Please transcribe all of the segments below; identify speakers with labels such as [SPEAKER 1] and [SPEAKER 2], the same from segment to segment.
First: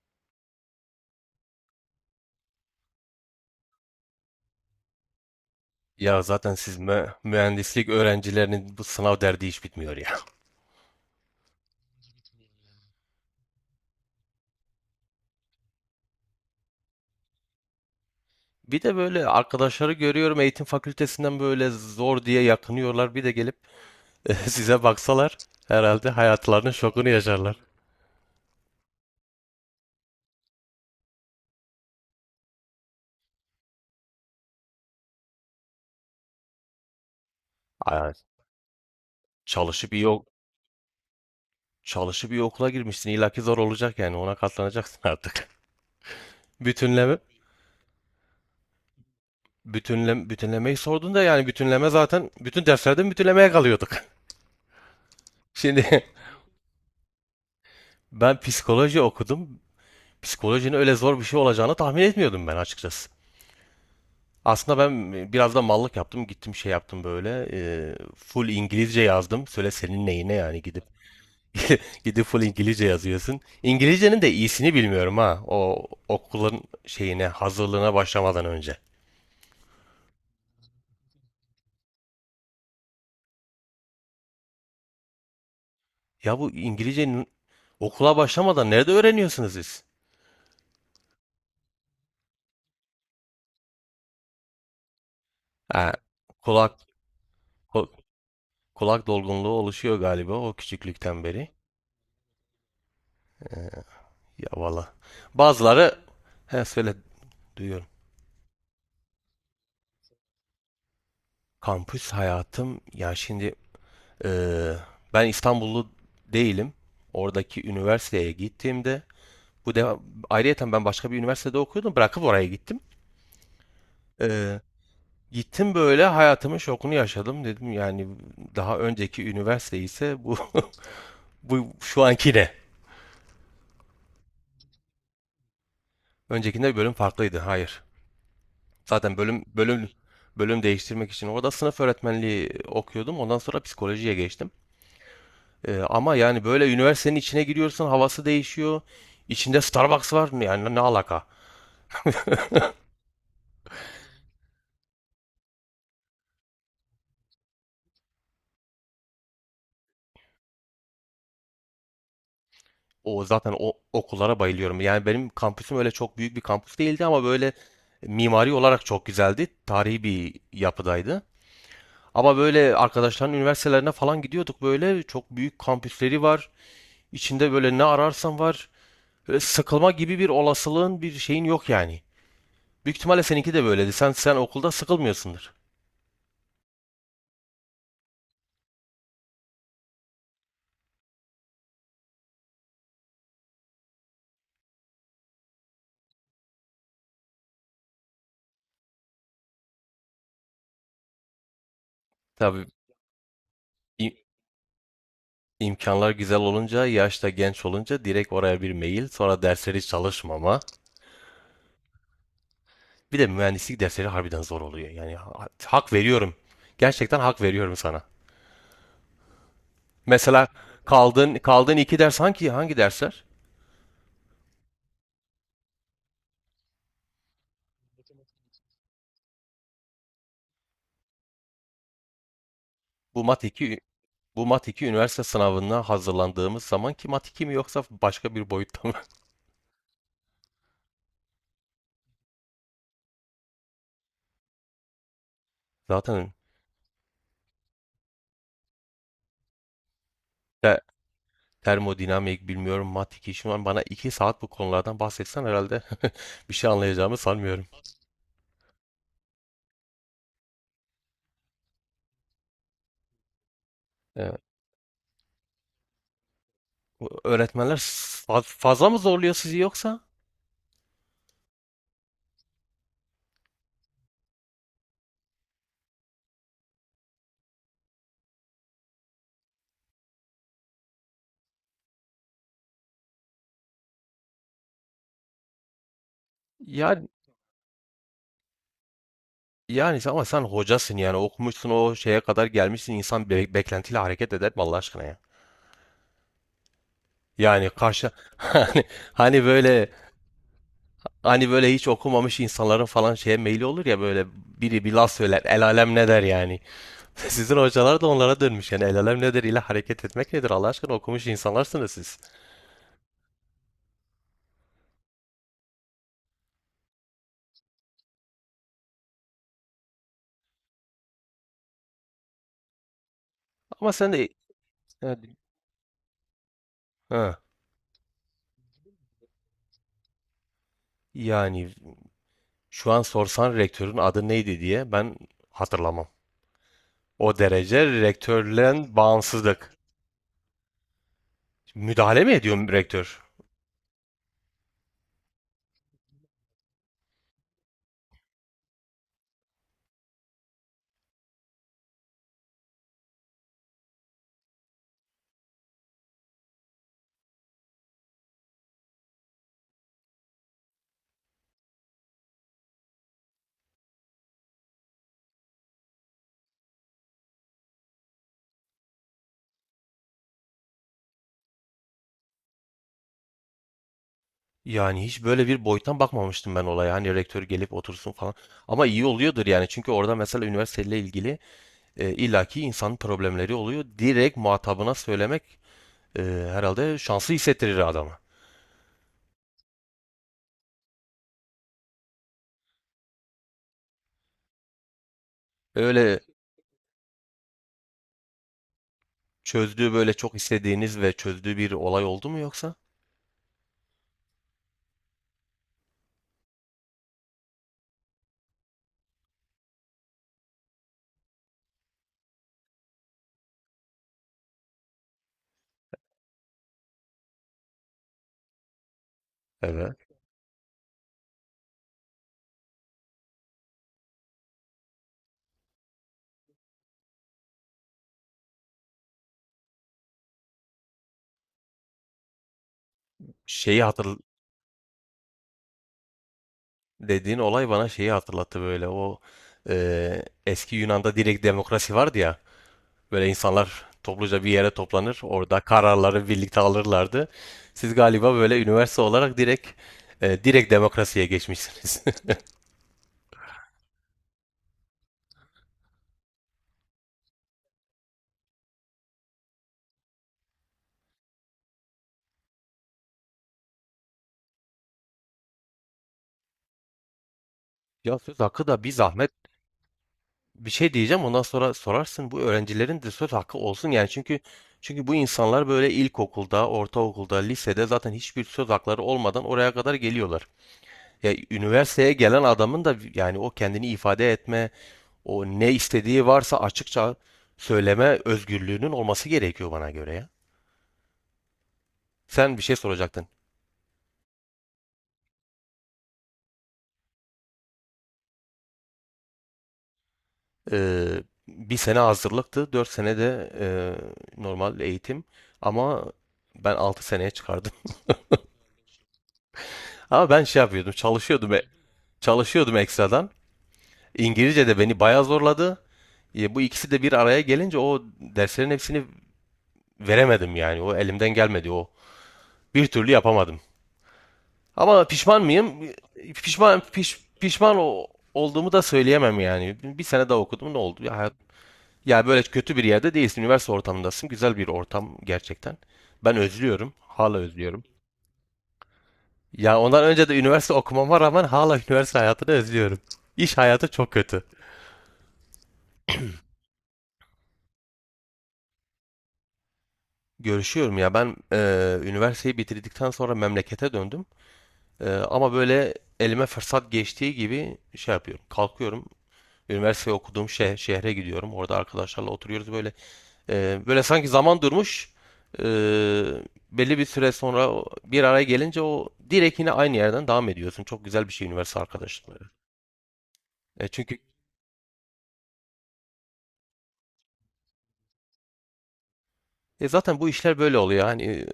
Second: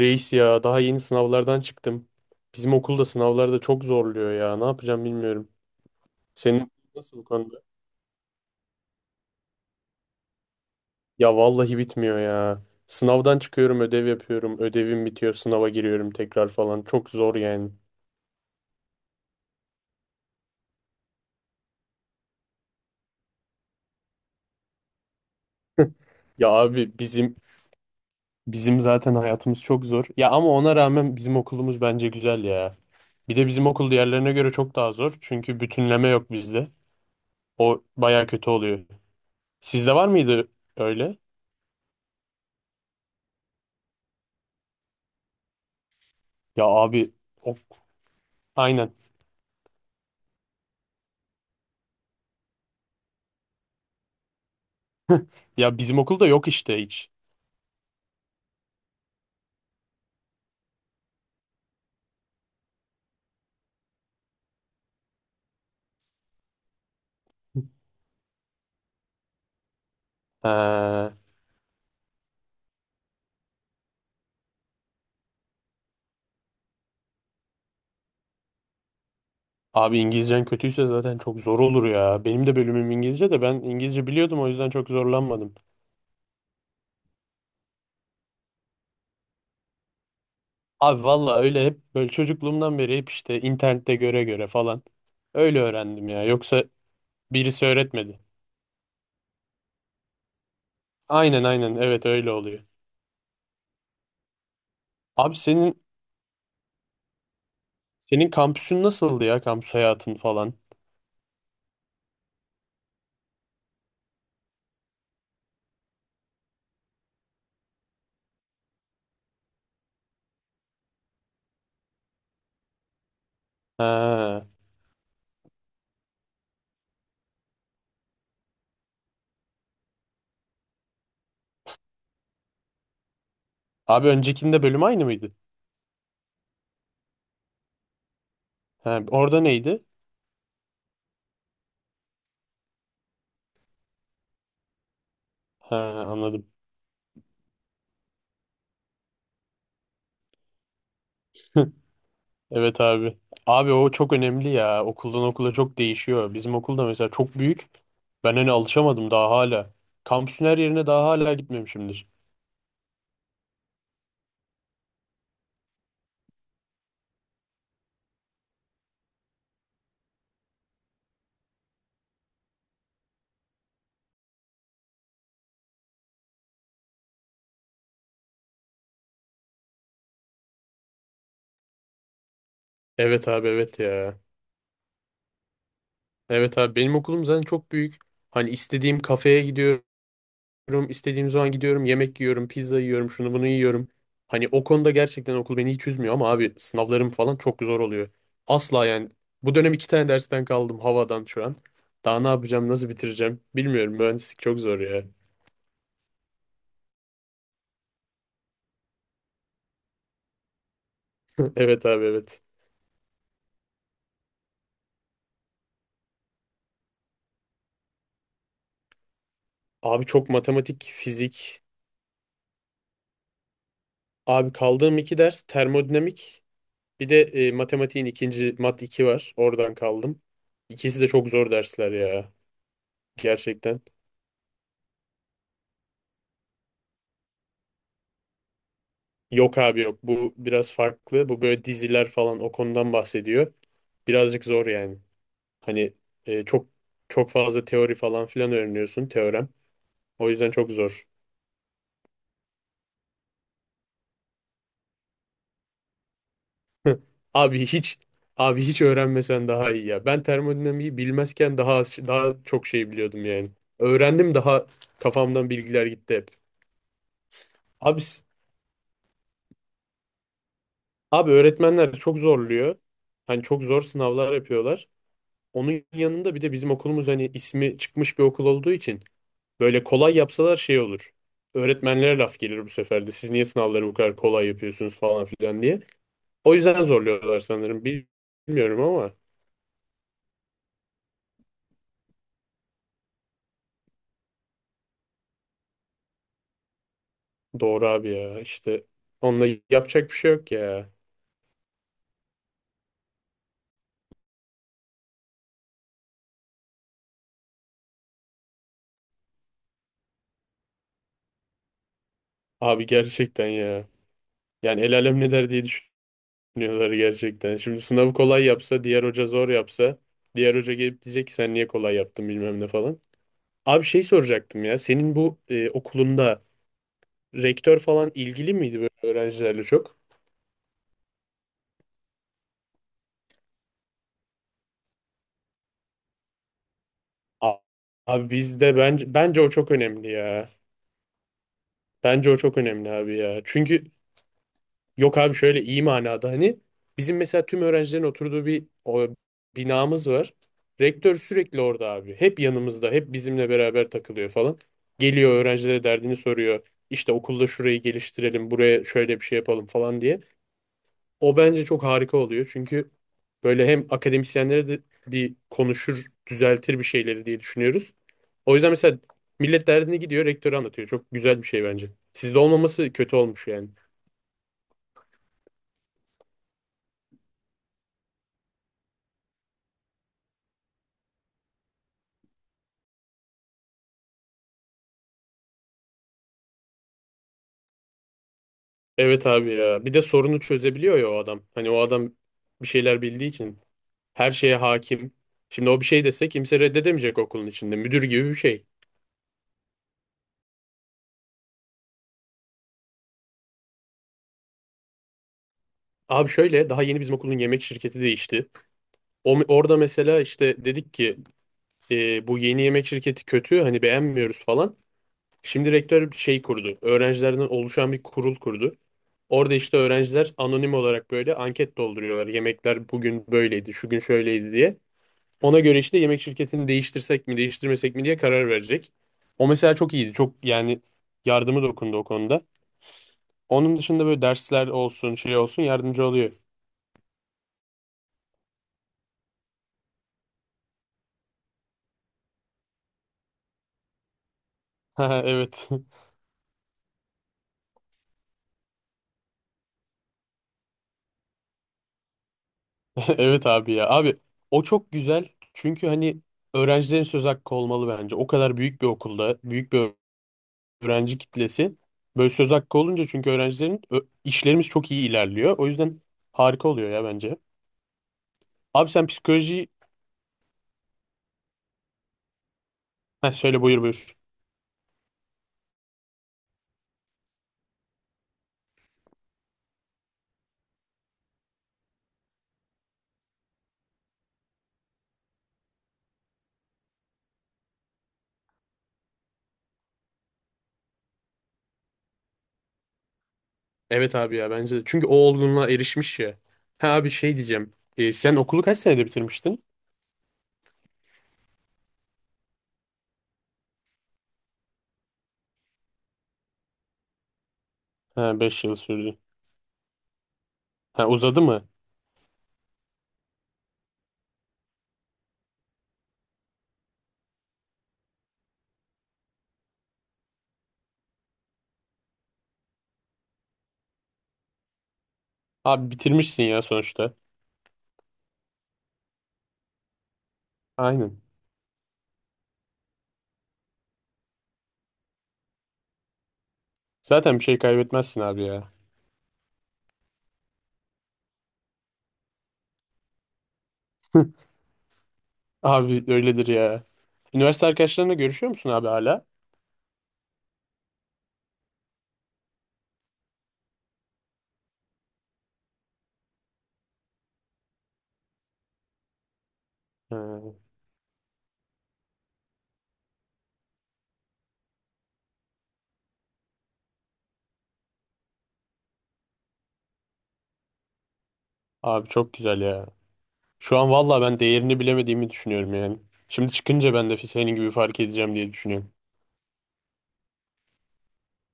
[SPEAKER 1] Reis ya daha yeni sınavlardan çıktım. Bizim okulda sınavlarda çok zorluyor ya. Ne yapacağım bilmiyorum.
[SPEAKER 2] Ya zaten
[SPEAKER 1] Senin okul
[SPEAKER 2] siz
[SPEAKER 1] nasıl bu konuda?
[SPEAKER 2] mühendislik öğrencilerinin bu sınav derdi hiç bitmiyor ya.
[SPEAKER 1] Ya vallahi bitmiyor ya. Sınavdan çıkıyorum, ödev yapıyorum. Ödevim bitiyor, sınava giriyorum tekrar falan. Çok zor yani.
[SPEAKER 2] Bir de böyle arkadaşları görüyorum eğitim fakültesinden böyle zor diye yakınıyorlar. Bir de gelip size baksalar herhalde
[SPEAKER 1] Ya
[SPEAKER 2] hayatlarının
[SPEAKER 1] abi
[SPEAKER 2] şokunu
[SPEAKER 1] bizim
[SPEAKER 2] yaşarlar.
[SPEAKER 1] bizim zaten hayatımız çok zor. Ya ama ona rağmen bizim okulumuz bence güzel ya. Bir de bizim okul diğerlerine göre çok daha zor. Çünkü bütünleme yok bizde. O
[SPEAKER 2] Ay,
[SPEAKER 1] baya kötü oluyor.
[SPEAKER 2] çalışıp
[SPEAKER 1] Sizde
[SPEAKER 2] iyi,
[SPEAKER 1] var
[SPEAKER 2] ok-
[SPEAKER 1] mıydı öyle?
[SPEAKER 2] çalışıp iyi okula girmişsin. İlla ki zor olacak yani, ona katlanacaksın artık.
[SPEAKER 1] Ya abi
[SPEAKER 2] Bütünleme,
[SPEAKER 1] o, aynen.
[SPEAKER 2] bütünlemeyi sordun da yani, bütünleme zaten bütün derslerden bütünlemeye kalıyorduk.
[SPEAKER 1] Ya bizim
[SPEAKER 2] Şimdi
[SPEAKER 1] okulda yok işte hiç.
[SPEAKER 2] ben psikoloji okudum. Psikolojinin öyle zor bir şey olacağını tahmin etmiyordum ben açıkçası. Aslında ben biraz da mallık yaptım. Gittim şey yaptım böyle. Full İngilizce yazdım. Söyle senin neyine yani, gidip
[SPEAKER 1] Ee,
[SPEAKER 2] gidip full İngilizce yazıyorsun. İngilizcenin de iyisini bilmiyorum ha. O okulun şeyine, hazırlığına başlamadan önce.
[SPEAKER 1] abi İngilizcen kötüyse zaten çok zor olur ya. Benim de bölümüm İngilizce de ben İngilizce biliyordum o yüzden çok zorlanmadım.
[SPEAKER 2] Ya, bu İngilizcenin okula başlamadan nerede öğreniyorsunuz siz?
[SPEAKER 1] Abi valla öyle hep böyle çocukluğumdan beri hep işte internette göre göre falan. Öyle
[SPEAKER 2] Ha,
[SPEAKER 1] öğrendim ya. Yoksa
[SPEAKER 2] kulak
[SPEAKER 1] birisi
[SPEAKER 2] ku-
[SPEAKER 1] öğretmedi.
[SPEAKER 2] kulak dolgunluğu oluşuyor galiba o küçüklükten
[SPEAKER 1] Aynen
[SPEAKER 2] beri.
[SPEAKER 1] aynen evet öyle oluyor.
[SPEAKER 2] Ee, ya valla.
[SPEAKER 1] Abi senin
[SPEAKER 2] Bazıları he söyle duyuyorum.
[SPEAKER 1] senin kampüsün nasıldı ya kampüs hayatın falan?
[SPEAKER 2] Kampüs hayatım ya şimdi, Ee, ben İstanbullu değilim. Oradaki üniversiteye gittiğimde, bu de ayrıyeten ben başka bir üniversitede okuyordum. Bırakıp oraya gittim.
[SPEAKER 1] Ha.
[SPEAKER 2] Ee, gittim böyle, hayatımın şokunu yaşadım dedim. Yani daha önceki üniversite ise bu bu şu anki ne?
[SPEAKER 1] Abi öncekinde bölüm aynı mıydı?
[SPEAKER 2] Öncekinde bir bölüm farklıydı. Hayır.
[SPEAKER 1] Ha,
[SPEAKER 2] Zaten
[SPEAKER 1] orada
[SPEAKER 2] bölüm
[SPEAKER 1] neydi?
[SPEAKER 2] bölüm bölüm değiştirmek için orada sınıf öğretmenliği okuyordum. Ondan sonra psikolojiye geçtim.
[SPEAKER 1] Ha,
[SPEAKER 2] Ama yani
[SPEAKER 1] anladım.
[SPEAKER 2] böyle üniversitenin içine giriyorsun, havası değişiyor. İçinde Starbucks var. Yani ne alaka?
[SPEAKER 1] Evet abi. Abi o çok önemli ya. Okuldan okula çok değişiyor. Bizim okulda mesela çok büyük. Ben hani alışamadım daha hala. Kampüsün her yerine daha hala gitmemişimdir.
[SPEAKER 2] O zaten, o okullara bayılıyorum. Yani benim kampüsüm öyle çok büyük bir kampüs değildi, ama böyle mimari olarak çok güzeldi. Tarihi bir yapıdaydı. Ama böyle arkadaşların üniversitelerine falan gidiyorduk, böyle çok büyük kampüsleri var. İçinde böyle ne ararsan var. Böyle sıkılma gibi bir olasılığın, bir şeyin yok yani. Büyük ihtimalle
[SPEAKER 1] Evet abi
[SPEAKER 2] seninki de
[SPEAKER 1] evet
[SPEAKER 2] böyleydi. Sen
[SPEAKER 1] ya.
[SPEAKER 2] sen okulda sıkılmıyorsundur.
[SPEAKER 1] Evet abi benim okulum zaten çok büyük. Hani istediğim kafeye gidiyorum, istediğim zaman gidiyorum, yemek yiyorum, pizza yiyorum, şunu bunu yiyorum. Hani o konuda gerçekten okul beni hiç üzmüyor ama abi sınavlarım falan çok zor oluyor. Asla yani. Bu dönem iki tane dersten kaldım havadan şu an. Daha ne
[SPEAKER 2] Tabii
[SPEAKER 1] yapacağım, nasıl bitireceğim bilmiyorum.
[SPEAKER 2] im-
[SPEAKER 1] Mühendislik çok zor ya.
[SPEAKER 2] imkanlar güzel olunca, yaşta genç olunca direkt oraya bir mail, sonra dersleri çalışmama.
[SPEAKER 1] Evet abi evet.
[SPEAKER 2] Bir de mühendislik dersleri harbiden zor oluyor. Yani hak veriyorum. Gerçekten hak veriyorum sana.
[SPEAKER 1] Abi çok
[SPEAKER 2] Mesela
[SPEAKER 1] matematik,
[SPEAKER 2] kaldığın
[SPEAKER 1] fizik.
[SPEAKER 2] kaldığın iki ders, hangi dersler?
[SPEAKER 1] Abi kaldığım iki ders termodinamik. Bir de matematiğin ikinci mat 2 var. Oradan kaldım. İkisi de çok zor dersler ya.
[SPEAKER 2] Bu Mat 2,
[SPEAKER 1] Gerçekten.
[SPEAKER 2] bu Mat 2 üniversite sınavına hazırlandığımız zaman ki Mat 2 mi, yoksa başka bir boyutta mı?
[SPEAKER 1] Yok abi yok. Bu biraz farklı. Bu böyle diziler falan o konudan bahsediyor. Birazcık zor yani. Hani
[SPEAKER 2] Zaten
[SPEAKER 1] e, çok çok fazla teori falan filan öğreniyorsun teorem. O yüzden çok
[SPEAKER 2] te-
[SPEAKER 1] zor.
[SPEAKER 2] termodinamik bilmiyorum, Mat 2 şu an bana 2 saat bu konulardan bahsetsen herhalde bir şey anlayacağımı
[SPEAKER 1] Abi
[SPEAKER 2] sanmıyorum.
[SPEAKER 1] hiç abi hiç öğrenmesen daha iyi ya. Ben termodinamiği bilmezken daha çok şey biliyordum yani. Öğrendim
[SPEAKER 2] Evet.
[SPEAKER 1] daha kafamdan bilgiler gitti hep.
[SPEAKER 2] Öğretmenler
[SPEAKER 1] Abi s-
[SPEAKER 2] fazla mı zorluyor sizi yoksa?
[SPEAKER 1] abi öğretmenler çok zorluyor. Hani çok zor sınavlar yapıyorlar. Onun yanında bir de bizim okulumuz hani ismi çıkmış bir okul olduğu için böyle kolay yapsalar şey olur. Öğretmenlere laf gelir bu sefer de. Siz niye sınavları bu kadar kolay yapıyorsunuz falan filan diye. O yüzden
[SPEAKER 2] Yani,
[SPEAKER 1] zorluyorlar sanırım. Bilmiyorum ama.
[SPEAKER 2] yani, ama sen hocasın yani, okumuşsun o şeye kadar gelmişsin, insan beklentiyle hareket eder mi Allah aşkına ya? Yani
[SPEAKER 1] Doğru
[SPEAKER 2] karşı
[SPEAKER 1] abi ya.
[SPEAKER 2] hani,
[SPEAKER 1] İşte
[SPEAKER 2] hani
[SPEAKER 1] onunla
[SPEAKER 2] böyle
[SPEAKER 1] yapacak bir şey yok ya.
[SPEAKER 2] hani böyle hiç okumamış insanların falan şeye meyli olur ya, böyle biri bir laf söyler el alem ne der yani. Sizin hocalar da onlara dönmüş. Yani el alem nedir ile hareket etmek nedir? Allah aşkına, okumuş insanlarsınız siz.
[SPEAKER 1] Abi gerçekten ya. Yani el alem ne der diye düşünüyorlar gerçekten. Şimdi sınavı kolay yapsa, diğer hoca zor yapsa, diğer hoca gelip diyecek ki sen niye kolay yaptın bilmem ne falan. Abi
[SPEAKER 2] Ama
[SPEAKER 1] şey
[SPEAKER 2] sen de
[SPEAKER 1] soracaktım ya. Senin
[SPEAKER 2] yani,
[SPEAKER 1] bu okulunda
[SPEAKER 2] ha,
[SPEAKER 1] rektör falan ilgili miydi böyle öğrencilerle çok?
[SPEAKER 2] yani şu an sorsan rektörün adı neydi diye ben hatırlamam. O
[SPEAKER 1] A-
[SPEAKER 2] derece
[SPEAKER 1] Abi bizde
[SPEAKER 2] rektörle
[SPEAKER 1] bence o çok
[SPEAKER 2] bağımsızlık.
[SPEAKER 1] önemli ya.
[SPEAKER 2] Müdahale
[SPEAKER 1] Bence
[SPEAKER 2] mi
[SPEAKER 1] o çok
[SPEAKER 2] ediyor
[SPEAKER 1] önemli abi
[SPEAKER 2] rektör?
[SPEAKER 1] ya. Çünkü yok abi şöyle iyi manada hani bizim mesela tüm öğrencilerin oturduğu bir o, binamız var. Rektör sürekli orada abi. Hep yanımızda, hep bizimle beraber takılıyor falan. Geliyor öğrencilere derdini soruyor. İşte okulda şurayı geliştirelim, buraya şöyle bir şey yapalım falan diye. O bence çok harika oluyor. Çünkü böyle hem akademisyenlere de bir konuşur, düzeltir bir şeyleri diye düşünüyoruz. O yüzden mesela millet derdini gidiyor, rektöre anlatıyor. Çok güzel bir şey bence. Sizde olmaması kötü olmuş yani.
[SPEAKER 2] Yani hiç böyle bir boyuttan bakmamıştım ben olaya. Hani rektör gelip otursun falan. Ama iyi oluyordur yani. Çünkü orada mesela üniversiteyle ilgili illaki insanın problemleri oluyor. Direkt muhatabına söylemek e, herhalde şanslı hissettirir adamı.
[SPEAKER 1] Evet abi ya. Bir de sorunu çözebiliyor ya o adam. Hani o adam bir şeyler bildiği için her şeye hakim. Şimdi o bir şey
[SPEAKER 2] Öyle
[SPEAKER 1] dese kimse reddedemeyecek okulun içinde. Müdür gibi bir şey.
[SPEAKER 2] çözdüğü, böyle çok istediğiniz ve çözdüğü bir olay oldu mu yoksa?
[SPEAKER 1] Abi şöyle daha yeni bizim okulun yemek şirketi değişti. O, orada mesela işte dedik ki bu yeni yemek şirketi kötü hani beğenmiyoruz falan. Şimdi rektör bir şey kurdu. Öğrencilerden oluşan bir kurul kurdu. Orada işte
[SPEAKER 2] Evet.
[SPEAKER 1] öğrenciler anonim olarak böyle anket dolduruyorlar. Yemekler bugün böyleydi, şu gün şöyleydi diye. Ona göre işte yemek şirketini değiştirsek mi değiştirmesek mi diye karar verecek. O mesela çok iyiydi. Çok yani yardımı dokundu o konuda. Onun
[SPEAKER 2] Şeyi
[SPEAKER 1] dışında
[SPEAKER 2] hatır
[SPEAKER 1] böyle dersler olsun şey olsun yardımcı oluyor.
[SPEAKER 2] dediğin olay bana şeyi hatırlattı, böyle, o eski Yunan'da direkt demokrasi vardı ya. Böyle insanlar topluca bir yere toplanır,
[SPEAKER 1] Ha,
[SPEAKER 2] orada
[SPEAKER 1] evet.
[SPEAKER 2] kararları birlikte alırlardı. Siz galiba böyle üniversite olarak direkt, direkt demokrasiye geçmişsiniz.
[SPEAKER 1] Evet abi ya. Abi o çok güzel. Çünkü hani öğrencilerin söz hakkı olmalı bence. O kadar büyük bir okulda büyük bir öğrenci kitlesi böyle söz hakkı olunca çünkü öğrencilerin işlerimiz çok iyi ilerliyor. O yüzden harika oluyor ya bence.
[SPEAKER 2] Ya söz hakkı da
[SPEAKER 1] Abi
[SPEAKER 2] bir
[SPEAKER 1] sen
[SPEAKER 2] zahmet,
[SPEAKER 1] psikoloji...
[SPEAKER 2] bir şey diyeceğim ondan sonra sorarsın bu öğrencilerin de söz
[SPEAKER 1] Heh,
[SPEAKER 2] hakkı
[SPEAKER 1] söyle buyur
[SPEAKER 2] olsun yani,
[SPEAKER 1] buyur.
[SPEAKER 2] çünkü bu insanlar böyle ilkokulda, ortaokulda, lisede zaten hiçbir söz hakları olmadan oraya kadar geliyorlar. Ya üniversiteye gelen adamın da yani, o kendini ifade etme, o ne istediği varsa açıkça söyleme özgürlüğünün olması gerekiyor bana göre ya. Sen bir şey soracaktın.
[SPEAKER 1] Evet abi ya bence de. Çünkü o olgunluğa erişmiş ya. Ha abi şey diyeceğim. E, sen okulu kaç senede bitirmiştin?
[SPEAKER 2] Ee, bir sene hazırlıktı, 4 sene de normal eğitim, ama ben 6 seneye çıkardım.
[SPEAKER 1] Ha 5 yıl sürdü.
[SPEAKER 2] Ama ben şey yapıyordum,
[SPEAKER 1] Ha uzadı
[SPEAKER 2] çalışıyordum.
[SPEAKER 1] mı?
[SPEAKER 2] çalışıyordum ekstradan. İngilizce de beni bayağı zorladı. Bu ikisi de bir araya gelince o derslerin hepsini veremedim yani. O elimden gelmedi o. Bir türlü yapamadım. Ama pişman mıyım?
[SPEAKER 1] Abi
[SPEAKER 2] E,
[SPEAKER 1] bitirmişsin ya
[SPEAKER 2] Pişman
[SPEAKER 1] sonuçta.
[SPEAKER 2] piş, pişman o- olduğumu da söyleyemem yani. Bir sene daha okudum, ne oldu?
[SPEAKER 1] Aynen.
[SPEAKER 2] Böyle kötü bir yerde değilsin. Üniversite ortamındasın. Güzel bir ortam gerçekten. Ben özlüyorum. Hala
[SPEAKER 1] Zaten bir şey
[SPEAKER 2] özlüyorum.
[SPEAKER 1] kaybetmezsin abi ya.
[SPEAKER 2] Ya, ondan önce de üniversite okumama rağmen hala üniversite hayatını özlüyorum. İş hayatı çok kötü.
[SPEAKER 1] Abi öyledir ya. Üniversite arkadaşlarınla görüşüyor musun abi hala?
[SPEAKER 2] Görüşüyorum ya, ben üniversiteyi bitirdikten sonra memlekete döndüm. Ama böyle elime fırsat geçtiği gibi şey yapıyorum. Kalkıyorum. Üniversiteyi
[SPEAKER 1] Ha,
[SPEAKER 2] okuduğum şehre gidiyorum. Orada arkadaşlarla oturuyoruz böyle. Böyle sanki zaman durmuş. Eee, belli bir süre sonra bir araya gelince o direkt yine aynı yerden devam ediyorsun. Çok güzel bir şey üniversite
[SPEAKER 1] abi çok
[SPEAKER 2] arkadaşlıkları.
[SPEAKER 1] güzel ya. Şu
[SPEAKER 2] E,
[SPEAKER 1] an
[SPEAKER 2] çünkü
[SPEAKER 1] valla ben değerini bilemediğimi düşünüyorum yani. Şimdi çıkınca ben de senin gibi fark edeceğim diye düşünüyorum.
[SPEAKER 2] E zaten bu işler böyle oluyor. Hani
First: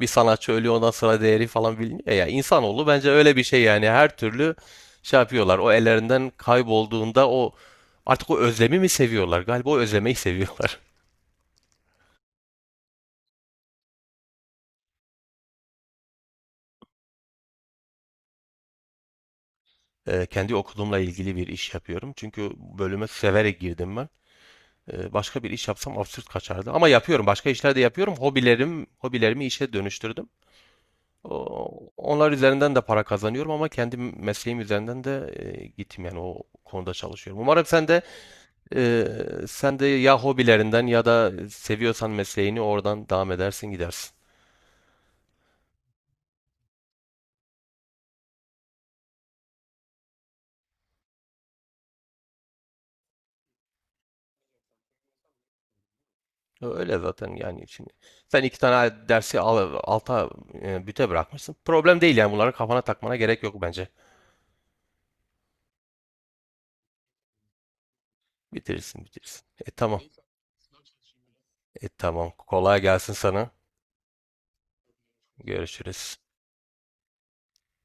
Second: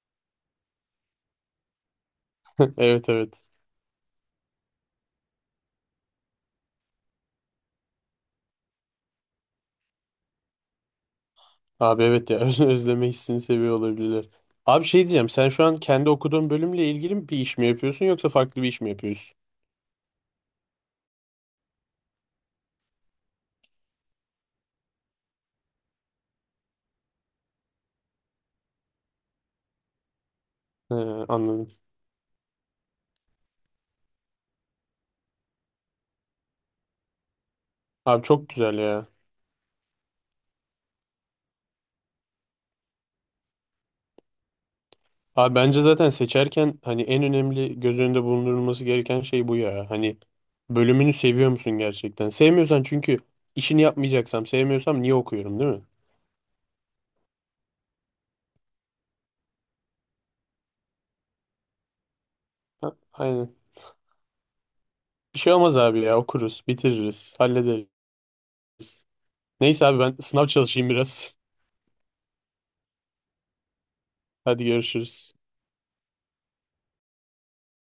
[SPEAKER 2] bir sanatçı ölüyor, ondan sonra değeri falan biliniyor ya. İnsanoğlu
[SPEAKER 1] Evet
[SPEAKER 2] bence öyle bir
[SPEAKER 1] evet.
[SPEAKER 2] şey yani. Her türlü şey yapıyorlar. O ellerinden kaybolduğunda o, artık o özlemi mi seviyorlar? Galiba o özlemeyi seviyorlar.
[SPEAKER 1] Abi evet ya özleme hissini seviyor olabilirler. Abi şey diyeceğim sen şu an kendi okuduğun bölümle ilgili bir iş mi yapıyorsun yoksa farklı bir iş mi yapıyorsun?
[SPEAKER 2] Kendi okulumla ilgili bir iş yapıyorum. Çünkü bölüme severek girdim ben. Başka bir iş yapsam absürt kaçardı. Ama yapıyorum. Başka işler de yapıyorum. Hobilerimi işe dönüştürdüm.
[SPEAKER 1] He, anladım.
[SPEAKER 2] Onlar üzerinden de para kazanıyorum, ama kendi mesleğim üzerinden de gittim yani, o konuda çalışıyorum. Umarım
[SPEAKER 1] Abi çok güzel
[SPEAKER 2] e,
[SPEAKER 1] ya.
[SPEAKER 2] sen de ya hobilerinden ya da seviyorsan mesleğini oradan devam edersin, gidersin.
[SPEAKER 1] Abi bence zaten seçerken hani en önemli göz önünde bulundurulması gereken şey bu ya. Hani bölümünü seviyor musun gerçekten? Sevmiyorsan çünkü işini yapmayacaksam sevmiyorsam niye okuyorum değil mi?
[SPEAKER 2] Öyle zaten yani şimdi. Sen iki tane dersi alta, büte bırakmışsın. Problem değil yani, bunları kafana
[SPEAKER 1] Ha,
[SPEAKER 2] takmana gerek
[SPEAKER 1] aynen.
[SPEAKER 2] yok bence.
[SPEAKER 1] Bir şey olmaz abi ya okuruz bitiririz hallederiz.
[SPEAKER 2] Bitirirsin bitirirsin. E
[SPEAKER 1] Neyse abi
[SPEAKER 2] tamam.
[SPEAKER 1] ben sınav çalışayım biraz.
[SPEAKER 2] Tamam. Kolay gelsin sana.
[SPEAKER 1] Hadi görüşürüz.
[SPEAKER 2] Görüşürüz.